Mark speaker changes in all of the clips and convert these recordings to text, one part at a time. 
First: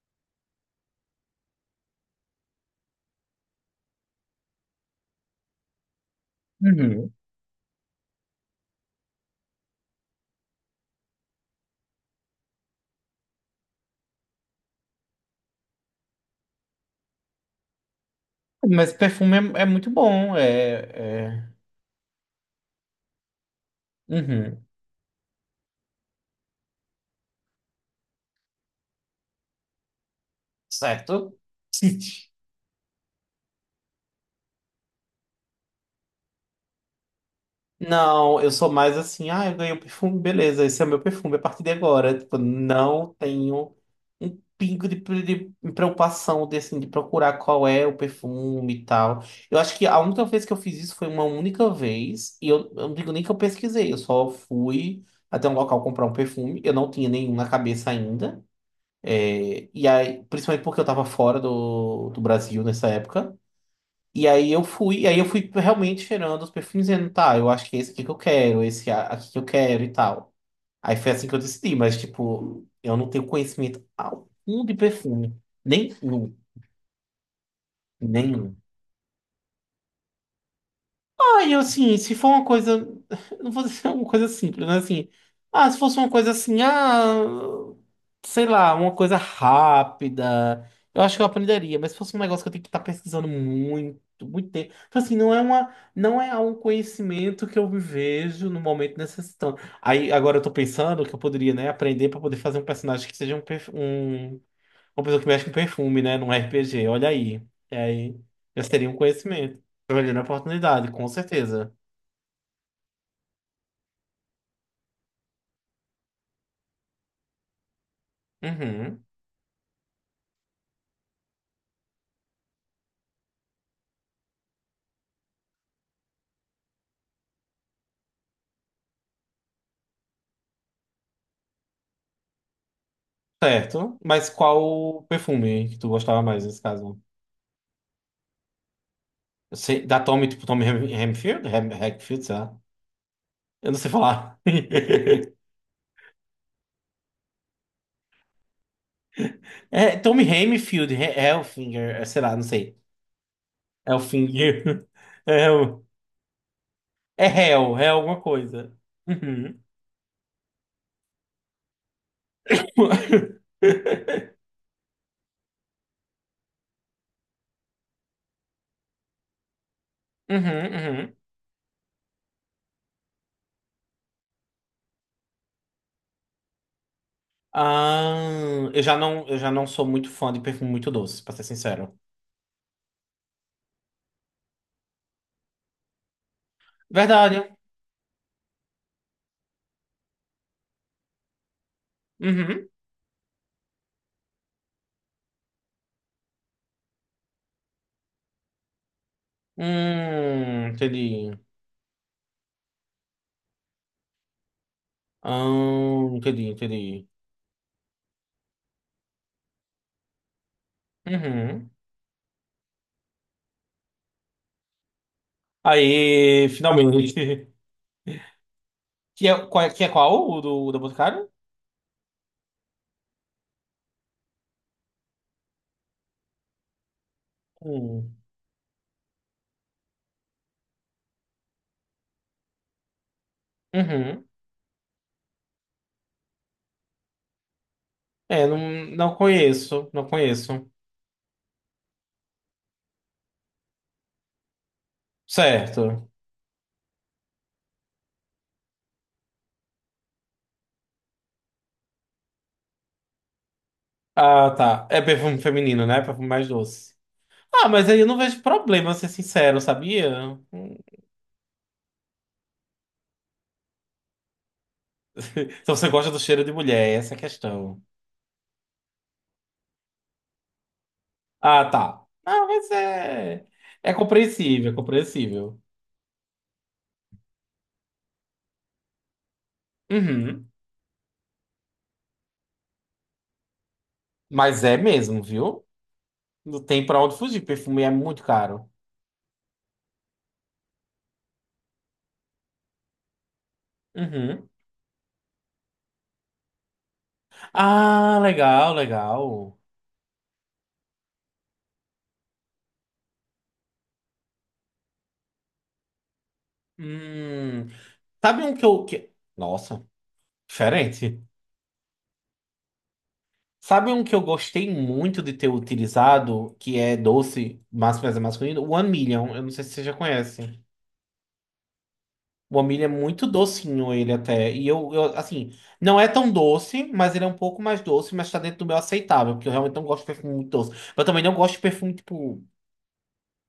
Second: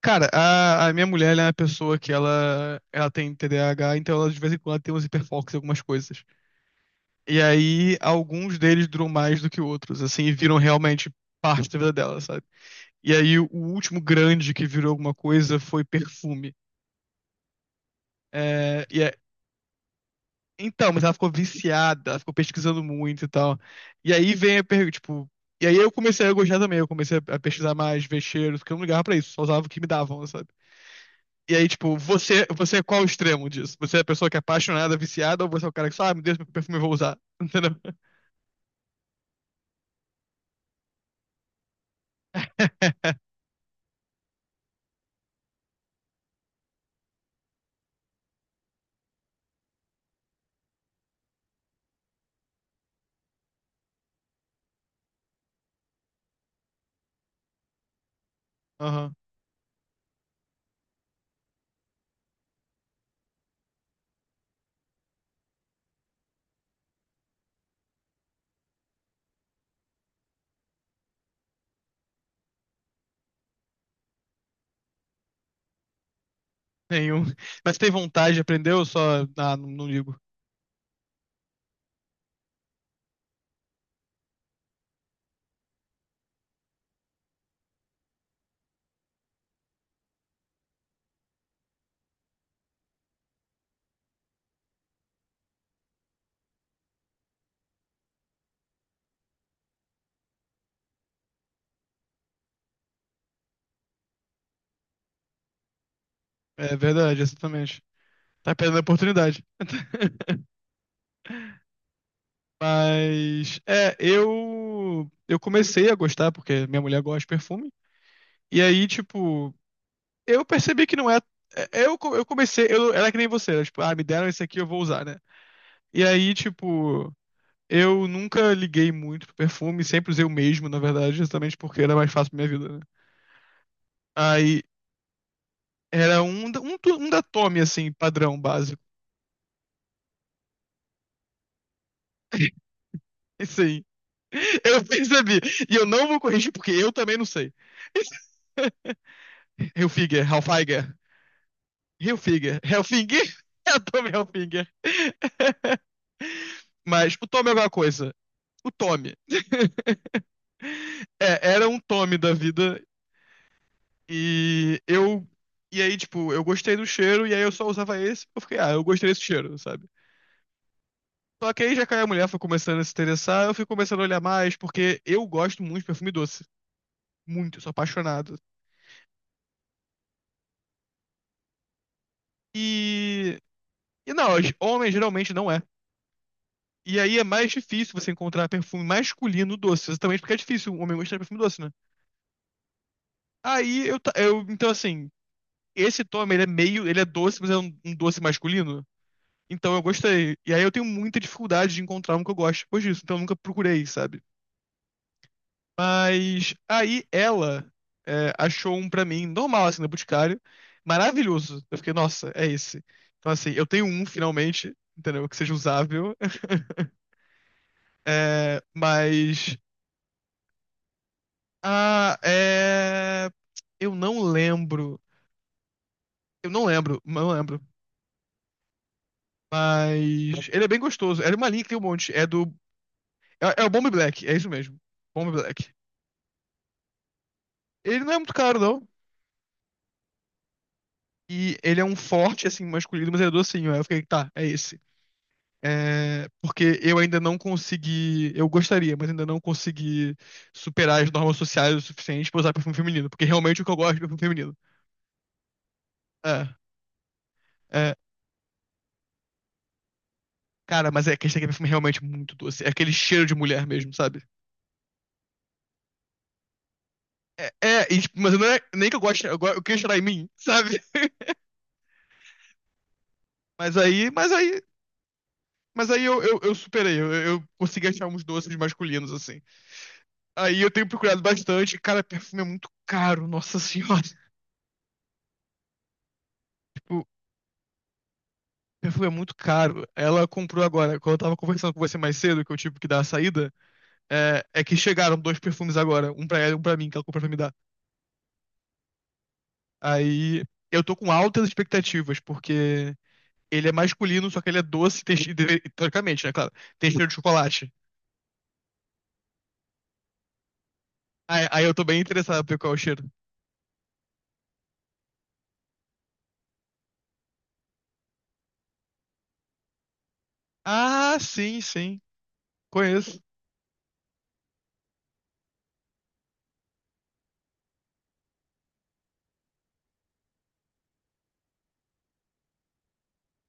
Speaker 1: Cara, a minha mulher, ela é uma pessoa que ela tem TDAH, então ela de vez em quando ela tem uns hiperfocos em algumas coisas.
Speaker 2: Uhum.
Speaker 1: E aí, alguns deles duram mais do que outros, assim, e viram realmente parte da vida dela, sabe? E aí, o último grande que virou alguma coisa foi perfume. É,
Speaker 2: Mas
Speaker 1: e é-
Speaker 2: perfume é, muito bom,
Speaker 1: então, mas ela ficou
Speaker 2: é-
Speaker 1: viciada, ela ficou pesquisando muito e tal. E aí vem a
Speaker 2: Uhum.
Speaker 1: pergunta, tipo... E aí eu comecei a gostar também, eu comecei a pesquisar mais, ver cheiros, porque eu não ligava pra isso, só usava o que me davam.
Speaker 2: Certo?
Speaker 1: E aí, tipo, você é qual o extremo disso? Você é a pessoa que é apaixonada, viciada, ou você é o cara que só ah, me deixa meu perfume, eu vou usar? Entendeu?
Speaker 2: Não, eu sou mais assim, ah, eu ganhei um perfume, beleza, esse é meu perfume a partir de agora. Tipo, não tenho um pingo de, de preocupação de, assim, de procurar qual é o perfume e tal. Eu acho que a única vez que eu fiz isso foi uma única vez, e eu não digo nem que eu pesquisei, eu só fui até um local comprar um perfume, eu não tinha nenhum na cabeça ainda.
Speaker 1: Aham.
Speaker 2: É, e aí, principalmente porque eu tava fora do Brasil nessa época. E aí eu fui, e aí eu fui realmente cheirando os perfumes dizendo, tá, eu acho que é esse aqui que eu quero, aqui que eu quero e tal. Aí foi assim que eu decidi, mas tipo, eu não tenho conhecimento algum de perfume. Nenhum,
Speaker 1: Nenhum. Mas tem vontade,
Speaker 2: nenhum.
Speaker 1: aprendeu, só. Ah, não, não ligo.
Speaker 2: Ah, eu assim, se for uma coisa. Não vou dizer uma coisa simples, né? Assim, ah, se fosse uma coisa assim, ah, sei lá, uma coisa rápida, eu acho que eu aprenderia, mas se fosse um negócio que eu tenho que estar pesquisando muito, muito tempo. Tipo assim, não é um conhecimento que eu me vejo no momento necessitando. Aí agora eu tô pensando que eu poderia, né, aprender para poder fazer um personagem que seja um uma pessoa que mexe com perfume, né? Num
Speaker 1: É
Speaker 2: RPG, olha
Speaker 1: verdade,
Speaker 2: aí. E
Speaker 1: exatamente.
Speaker 2: aí,
Speaker 1: Tá
Speaker 2: já
Speaker 1: perdendo a
Speaker 2: seria um
Speaker 1: oportunidade.
Speaker 2: conhecimento. Olhando a oportunidade, com certeza.
Speaker 1: Mas. É, eu. Eu comecei a gostar, porque minha mulher gosta de perfume. E aí,
Speaker 2: Uhum.
Speaker 1: tipo, eu percebi que não é. É, eu comecei. Eu era que nem você, era tipo, ah, me deram esse aqui, eu vou usar, né? E aí, tipo. Eu nunca liguei muito pro perfume, sempre usei o mesmo, na verdade, justamente porque era mais fácil pra minha vida, né?
Speaker 2: Certo. Mas
Speaker 1: Aí
Speaker 2: qual perfume que tu
Speaker 1: era
Speaker 2: gostava mais
Speaker 1: um, da-
Speaker 2: nesse
Speaker 1: um, tu-
Speaker 2: caso?
Speaker 1: um da Tommy, assim, padrão básico.
Speaker 2: Da Tommy, tipo Hemfield? Hem, Hackfield, sei lá.
Speaker 1: Isso
Speaker 2: Eu não
Speaker 1: aí.
Speaker 2: sei falar.
Speaker 1: Eu percebi. E eu não vou corrigir porque eu também não sei.
Speaker 2: É,
Speaker 1: Hilfiger,
Speaker 2: Tommy Hemfield,
Speaker 1: Halfiger,
Speaker 2: Hellfinger, é, sei lá, não
Speaker 1: Hilfiger,
Speaker 2: sei.
Speaker 1: Helfinger, é o Tommy Hilfiger.
Speaker 2: Hellfinger. É, o-
Speaker 1: Mas o
Speaker 2: É
Speaker 1: Tommy é alguma
Speaker 2: Hell, é
Speaker 1: coisa.
Speaker 2: alguma
Speaker 1: O
Speaker 2: coisa.
Speaker 1: Tommy.
Speaker 2: Uhum.
Speaker 1: É, era um Tommy da vida. E eu. E aí, tipo, eu gostei do cheiro, e aí eu só usava esse, eu fiquei, ah, eu gostei desse cheiro, sabe?
Speaker 2: Uhum, uhum.
Speaker 1: Só que aí já caiu a mulher, foi começando a se interessar, eu fui começando a olhar mais, porque eu gosto muito de perfume doce. Muito, eu sou
Speaker 2: Ah,
Speaker 1: apaixonado.
Speaker 2: eu já não sou muito fã de perfume muito doce, pra ser sincero.
Speaker 1: E. E não, homem geralmente não é. E aí é mais
Speaker 2: Verdade.
Speaker 1: difícil você encontrar perfume masculino doce, exatamente porque é difícil um homem gostar de perfume doce, né?
Speaker 2: Uhum.
Speaker 1: Eu então assim, esse Tommy, ele é meio, ele é doce, mas é um doce masculino. Então eu gostei. E aí eu tenho muita
Speaker 2: Entendi.
Speaker 1: dificuldade de encontrar um que eu goste depois disso. Então eu nunca procurei, sabe?
Speaker 2: Ah, entendi,
Speaker 1: Mas aí
Speaker 2: entendi.
Speaker 1: ela, é, achou um pra mim, normal, assim, na Boticário. Maravilhoso.
Speaker 2: Uhum.
Speaker 1: Eu fiquei, nossa, é esse. Então, assim, eu tenho um finalmente, entendeu? Que seja usável.
Speaker 2: Aí, finalmente.
Speaker 1: É, mas.
Speaker 2: Que é qual? O da Boticário?
Speaker 1: Ah, é. Eu não lembro. Eu não lembro, não lembro.
Speaker 2: Hum.
Speaker 1: Mas. Ele é bem gostoso. É uma linha que tem um monte. É do. É, é o Bomb
Speaker 2: Uhum.
Speaker 1: Black, é isso mesmo. Bomb Black. Ele não é muito
Speaker 2: É, não,
Speaker 1: caro, não.
Speaker 2: não conheço, não conheço.
Speaker 1: E ele é um forte, assim, masculino, mas ele é docinho. Aí eu fiquei, tá, é esse.
Speaker 2: Certo.
Speaker 1: É, porque eu ainda não consegui. Eu gostaria, mas ainda não consegui superar as normas sociais o suficiente pra usar perfume feminino. Porque realmente o que eu gosto é perfume
Speaker 2: Ah,
Speaker 1: feminino.
Speaker 2: tá. É perfume feminino, né? Perfume mais
Speaker 1: É,
Speaker 2: doce. Ah, mas
Speaker 1: é.
Speaker 2: aí eu não vejo problema, ser sincero, sabia? Hum.
Speaker 1: Cara, mas é que esse aqui é perfume é realmente muito doce. É aquele cheiro de mulher mesmo, sabe?
Speaker 2: Se você gosta do cheiro de mulher, essa é a
Speaker 1: É,
Speaker 2: questão.
Speaker 1: é e tipo, mas não é nem que eu goste, eu queria cheirar em mim, sabe?
Speaker 2: Ah, tá. Ah, mas é.
Speaker 1: Mas
Speaker 2: É
Speaker 1: aí, mas aí,
Speaker 2: compreensível, é compreensível.
Speaker 1: mas aí eu, eu superei. Eu consegui achar uns doces masculinos, assim.
Speaker 2: Uhum.
Speaker 1: Aí eu tenho procurado bastante. Cara, perfume é muito caro, nossa senhora.
Speaker 2: Mas é mesmo, viu? Não tem pra
Speaker 1: Tipo,
Speaker 2: onde fugir. Perfume é muito caro.
Speaker 1: perfume é muito caro. Ela comprou agora, quando eu tava conversando com você mais cedo, que eu tive que dar a saída. é,
Speaker 2: Uhum.
Speaker 1: é que chegaram dois perfumes agora, um pra ela e um pra mim, que ela comprou pra me dar.
Speaker 2: Ah, legal, legal.
Speaker 1: Aí eu tô com altas expectativas, porque ele é masculino, só que ele é doce, e tem, che- deve- teoricamente, né, claro, tem cheiro de
Speaker 2: Hum.
Speaker 1: chocolate.
Speaker 2: Sabe um que eu. Que... Nossa, diferente.
Speaker 1: Aí eu tô bem interessado pra ver qual é o cheiro.
Speaker 2: Sabe um que eu gostei muito de ter utilizado, que é doce, mas é masculino? One Million. Eu não sei se você já conhece.
Speaker 1: Ah, sim, sim,
Speaker 2: O milho é
Speaker 1: conheço.
Speaker 2: muito docinho ele até. E assim, não é tão doce, mas ele é um pouco mais doce, mas tá dentro do meu aceitável, porque eu realmente não gosto de perfume muito doce. Eu também não gosto de perfume, tipo,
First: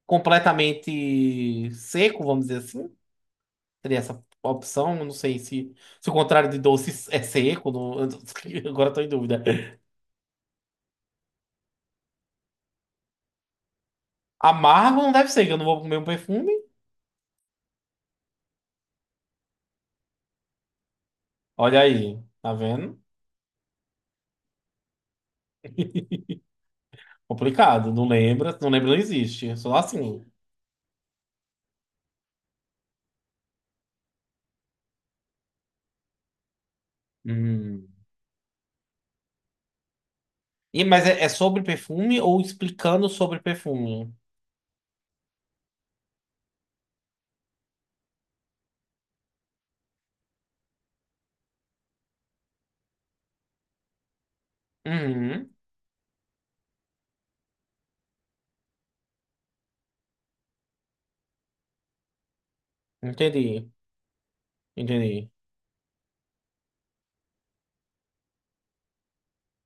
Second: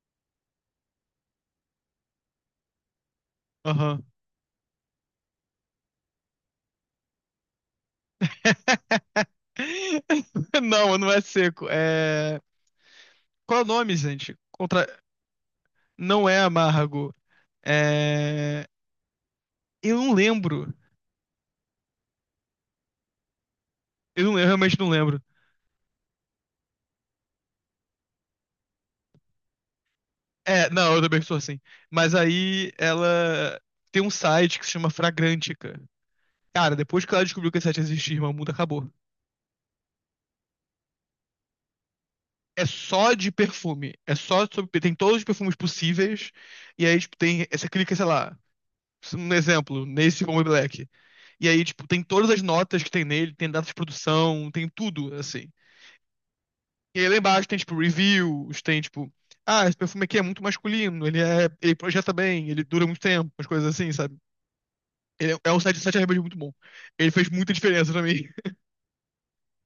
Speaker 2: completamente seco, vamos dizer assim. Teria
Speaker 1: Aham.
Speaker 2: essa opção, eu não sei se, se o contrário de doce é seco, eu não- agora eu tô em dúvida.
Speaker 1: Não, não é seco, é... Qual é o nome, gente? Contra...
Speaker 2: Amargo não deve ser, que eu não vou comer um
Speaker 1: Não é
Speaker 2: perfume.
Speaker 1: Amargo. É... Eu não lembro.
Speaker 2: Olha aí, tá vendo?
Speaker 1: Eu, não- eu realmente não lembro.
Speaker 2: Complicado, não lembra, não lembra, não existe. Só assim.
Speaker 1: É, não, eu também sou assim. Mas aí ela tem um site que se chama Fragrantica. Cara, depois que ela descobriu que esse site
Speaker 2: Hum.
Speaker 1: existia, irmão, o mundo acabou.
Speaker 2: E, mas é, é sobre perfume ou
Speaker 1: É
Speaker 2: explicando
Speaker 1: só de
Speaker 2: sobre
Speaker 1: perfume.
Speaker 2: perfume?
Speaker 1: É só sobre... Tem todos os perfumes possíveis. E aí, tipo, tem... Você clica, sei lá, um exemplo, nesse Bomba Black. E aí, tipo, tem todas as notas que tem nele, tem data de produção, tem tudo, assim.
Speaker 2: Uhum,
Speaker 1: E aí lá embaixo tem, tipo, reviews, tem, tipo, ah, esse perfume aqui é muito masculino, ele é, ele projeta bem, ele dura muito tempo, as coisas
Speaker 2: entendi,
Speaker 1: assim, sabe?
Speaker 2: entendi.
Speaker 1: Ele é, é um site realmente muito bom. Ele fez muita diferença pra mim.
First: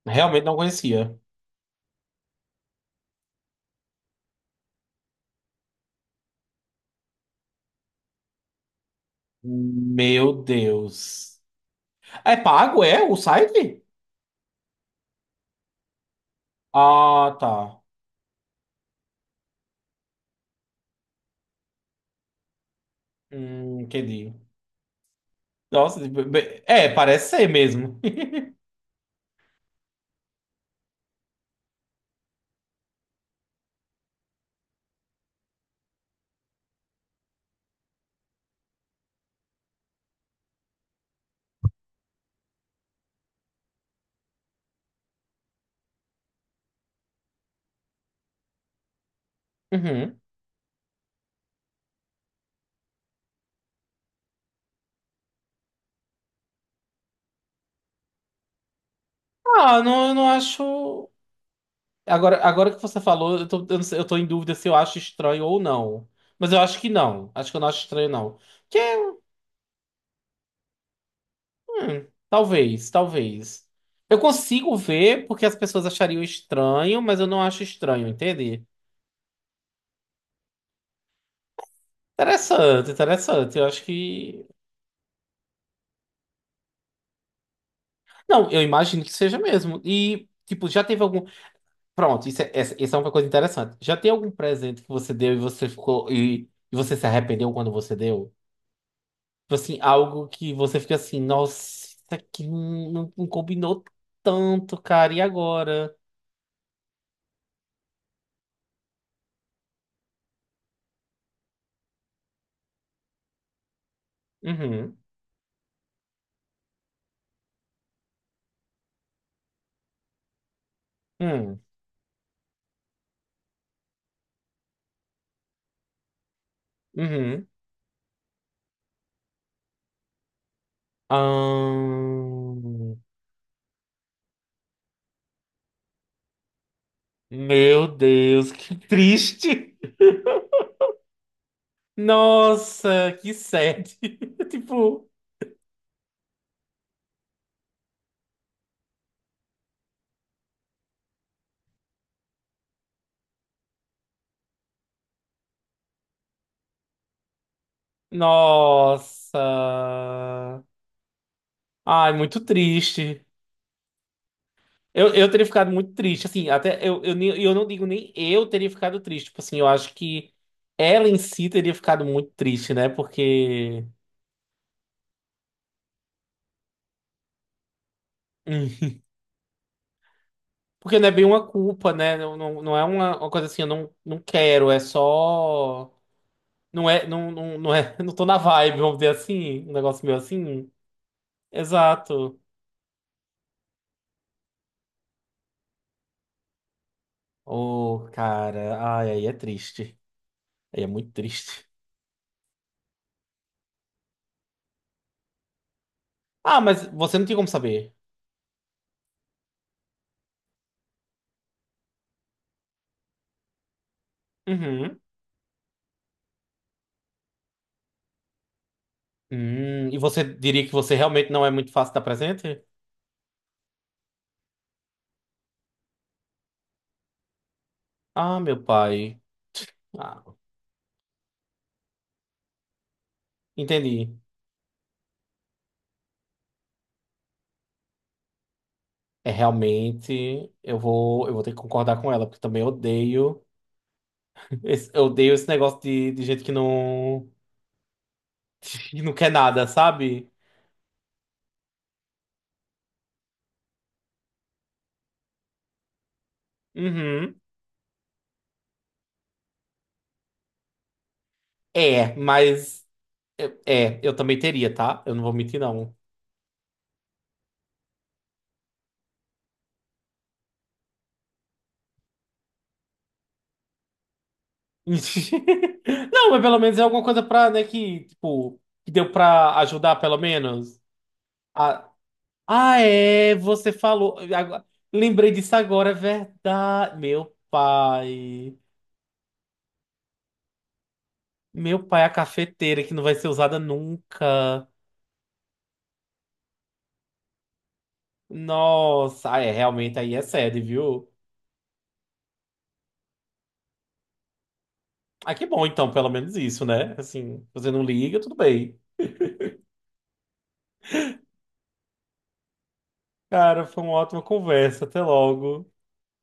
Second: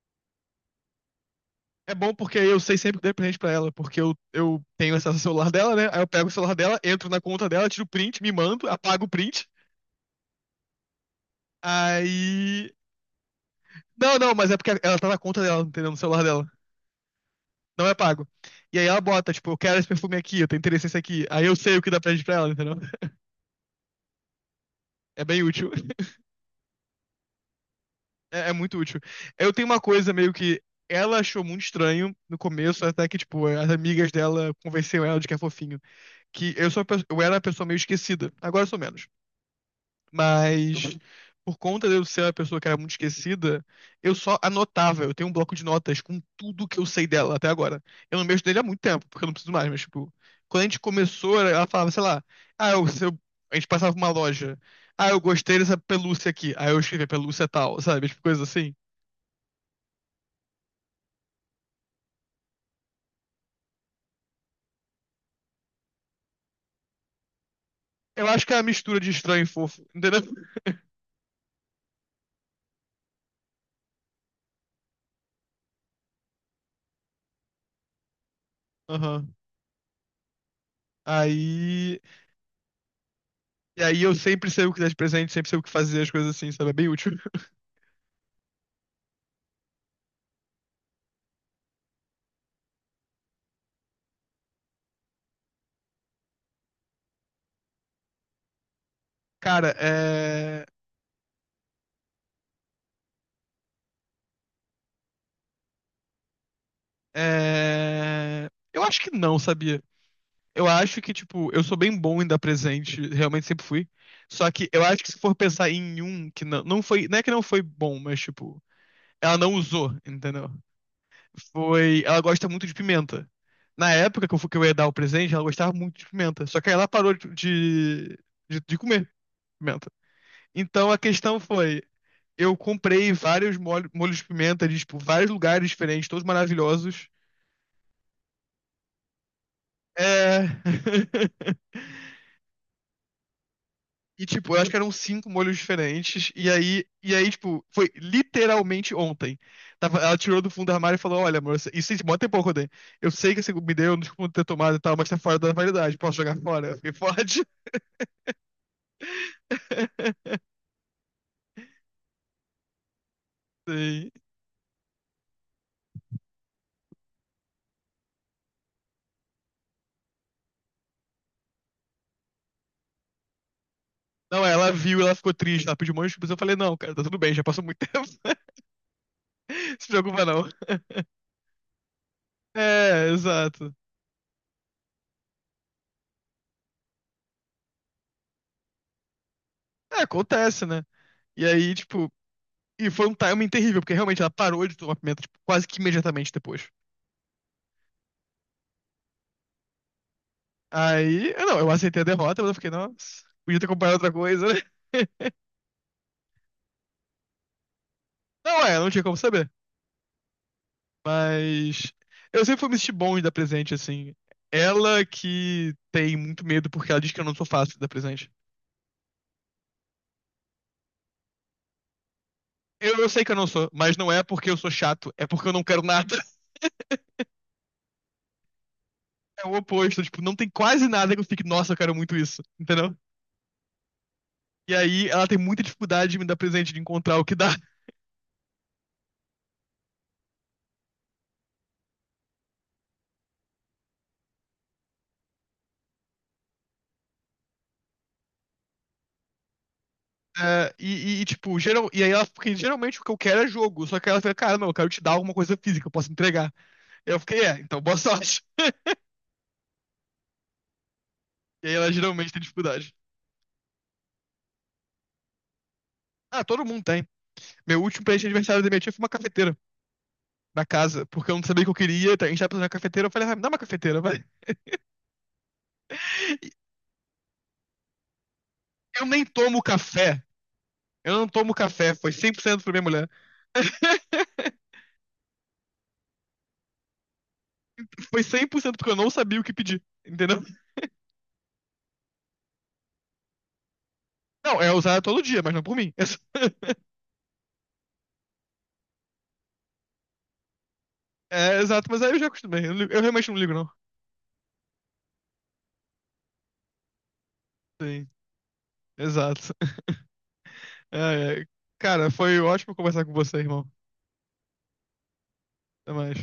Speaker 2: Realmente não conhecia.
Speaker 1: É bom porque eu sei sempre que dei presente pra ela, porque eu tenho acesso ao celular dela, né? Aí eu pego o celular dela, entro na conta dela, tiro o print, me mando, apago o print.
Speaker 2: Meu Deus. É
Speaker 1: Aí.
Speaker 2: pago, é, o site?
Speaker 1: Não, não, mas é porque ela tá na conta dela, entendeu? No celular dela.
Speaker 2: Ah, tá.
Speaker 1: Não é pago. E aí ela bota, tipo, eu quero esse perfume aqui, eu tenho interesse nesse aqui. Aí eu sei o que dá presente pra ela, entendeu?
Speaker 2: Entendi.
Speaker 1: É bem útil.
Speaker 2: Nossa, é, parece ser mesmo.
Speaker 1: É, é muito útil. Eu tenho uma coisa meio que ela achou muito estranho no começo, até que, tipo, as amigas dela convenceram ela de que é fofinho. Que eu sou, a pe- eu era a pessoa meio esquecida. Agora eu sou menos. Mas por conta de eu ser a pessoa que era muito esquecida, eu só anotava. Eu tenho um bloco de notas com tudo que eu sei dela até agora. Eu não mexo nele há muito tempo, porque eu não preciso mais, mas, tipo,
Speaker 2: Uhum.
Speaker 1: quando a gente começou, ela falava, sei lá, ah, eu, se eu- a gente passava por uma loja. Ah, eu gostei dessa pelúcia aqui. Aí eu escrevia pelúcia tal, sabe? Tipo, coisa assim.
Speaker 2: Ah, não, eu não acho. Agora, agora que você falou, eu tô, eu não sei- eu tô em dúvida se eu acho estranho ou não. Mas eu acho que não. Acho que eu não acho estranho,
Speaker 1: Eu
Speaker 2: não.
Speaker 1: acho que é a
Speaker 2: Porque
Speaker 1: mistura de estranho e fofo, entendeu?
Speaker 2: hum, talvez, talvez. Eu consigo ver porque as pessoas achariam estranho, mas eu não acho estranho, entende?
Speaker 1: Aham. Aí.
Speaker 2: Interessante, interessante. Eu
Speaker 1: E
Speaker 2: acho
Speaker 1: aí eu
Speaker 2: que.
Speaker 1: sempre sei o que dar de presente, sempre sei o que fazer, as coisas assim, sabe? É bem útil.
Speaker 2: Não, eu imagino que seja mesmo. E, tipo, já teve algum. Pronto, isso é uma coisa interessante. Já tem algum presente que você deu e você ficou. E você se arrependeu quando você deu? Tipo
Speaker 1: Cara,
Speaker 2: assim, algo que
Speaker 1: é.
Speaker 2: você fica assim, nossa, isso aqui não, não combinou tanto, cara, e agora?
Speaker 1: É. Eu acho que não, sabia? Eu acho que, tipo, eu sou bem bom em dar presente, realmente sempre fui. Só que eu
Speaker 2: Uhum,
Speaker 1: acho que se for pensar em um que não, não foi, não é que não foi bom, mas, tipo, ela não usou, entendeu?
Speaker 2: uhum,
Speaker 1: Foi, ela gosta muito de pimenta. Na época que eu, fu- que eu ia dar o presente, ela gostava muito de pimenta. Só que aí ela parou de,
Speaker 2: uhum.
Speaker 1: de, de- de comer pimenta. Então a
Speaker 2: Ah,
Speaker 1: questão foi, eu comprei vários molho- molhos de pimenta de, tipo, vários lugares diferentes, todos maravilhosos.
Speaker 2: meu Deus, que triste.
Speaker 1: É.
Speaker 2: Nossa, que sad.
Speaker 1: E, tipo, eu acho que eram
Speaker 2: Tipo,
Speaker 1: cinco molhos diferentes. E aí, tipo, foi literalmente ontem. Tava, ela tirou do fundo do armário e falou: Olha, amor, isso tem mó tempo que eu sei que você me deu, eu não desculpa ter tomado e tal, mas tá fora da validade. Posso jogar fora? Eu fiquei, pode.
Speaker 2: nossa. Ai, muito triste.
Speaker 1: Sim.
Speaker 2: Eu teria ficado muito triste, assim, até eu não digo nem eu teria ficado triste, tipo assim, eu acho que ela em si teria ficado muito triste, né? Porque.
Speaker 1: Não, ela viu, ela ficou triste, ela pediu um monte de desculpas. Eu falei: Não, cara, tá tudo bem, já passou muito tempo.
Speaker 2: Hum,
Speaker 1: Se preocupa, não.
Speaker 2: porque não é bem uma culpa, né? Não, não é
Speaker 1: É,
Speaker 2: uma coisa assim, eu
Speaker 1: exato.
Speaker 2: não, não quero, é só. Não é, não é, não tô na vibe, vamos dizer assim, um
Speaker 1: É,
Speaker 2: negócio meio
Speaker 1: acontece,
Speaker 2: assim.
Speaker 1: né? E aí, tipo,
Speaker 2: Exato.
Speaker 1: e foi um timing terrível, porque realmente ela parou de tomar pimenta, tipo, quase que imediatamente depois.
Speaker 2: Ô, cara, ai, aí é triste. Aí é muito
Speaker 1: Aí, eu não, eu
Speaker 2: triste.
Speaker 1: aceitei a derrota, mas eu fiquei, nossa, podia ter comprado outra coisa, né?
Speaker 2: Ah, mas você não tinha como saber.
Speaker 1: Não é, não tinha como saber. Mas eu sempre fui me sentir bom de dar presente, assim.
Speaker 2: Uhum.
Speaker 1: Ela que tem muito medo porque ela diz que eu não sou fácil de dar presente.
Speaker 2: E você diria que você realmente não é muito fácil dar presente?
Speaker 1: Eu sei que eu não sou, mas não é porque eu sou chato, é porque eu não quero nada.
Speaker 2: Ah, meu pai.
Speaker 1: É o oposto, tipo,
Speaker 2: Ah,
Speaker 1: não tem quase nada que eu fique, nossa, eu quero muito isso, entendeu?
Speaker 2: entendi.
Speaker 1: E aí ela tem muita dificuldade de me dar presente, de encontrar o que dá.
Speaker 2: É realmente, eu vou ter que concordar com ela, porque também odeio, esse, eu odeio esse negócio de, gente que não quer nada, sabe?
Speaker 1: E, tipo, geral, e aí ela, porque geralmente o que eu quero é jogo, só que ela fica, cara, não, eu quero te dar alguma coisa física, eu posso entregar. E eu
Speaker 2: Uhum.
Speaker 1: fiquei, é, então boa sorte. E aí ela
Speaker 2: É,
Speaker 1: geralmente tem
Speaker 2: mas
Speaker 1: dificuldade.
Speaker 2: É, eu também teria, tá? Eu não vou mentir, não.
Speaker 1: Ah, todo mundo tem. Meu último presente de aniversário da minha tia foi uma cafeteira na casa, porque eu não sabia o que eu queria, então a gente tava precisando de uma cafeteira, eu falei, ah, me dá uma cafeteira, vai.
Speaker 2: Não, mas pelo menos é alguma coisa pra, né, que, tipo, que
Speaker 1: Eu
Speaker 2: deu
Speaker 1: nem
Speaker 2: pra
Speaker 1: tomo
Speaker 2: ajudar, pelo
Speaker 1: café,
Speaker 2: menos.
Speaker 1: eu não tomo
Speaker 2: Ah,
Speaker 1: café, foi 100% pra
Speaker 2: ah,
Speaker 1: minha mulher.
Speaker 2: é, você falou. Lembrei disso agora, é verdade. Meu
Speaker 1: Foi cem
Speaker 2: pai.
Speaker 1: por cento porque eu não sabia o que pedir, entendeu?
Speaker 2: Meu pai, é a cafeteira que não vai ser usada
Speaker 1: Não,
Speaker 2: nunca.
Speaker 1: é usada todo dia, mas não por mim.
Speaker 2: Nossa, ah, é, realmente aí é sede, viu?
Speaker 1: É, é, exato, mas aí eu já acostumei, eu, não ligo- eu realmente não ligo, não.
Speaker 2: Ah, que bom, então, pelo menos isso, né? Assim, você não
Speaker 1: Sim,
Speaker 2: liga, tudo bem.
Speaker 1: exato. É, é. Cara, foi ótimo conversar com você,
Speaker 2: Cara,
Speaker 1: irmão.
Speaker 2: foi uma ótima conversa. Até logo.
Speaker 1: Até mais.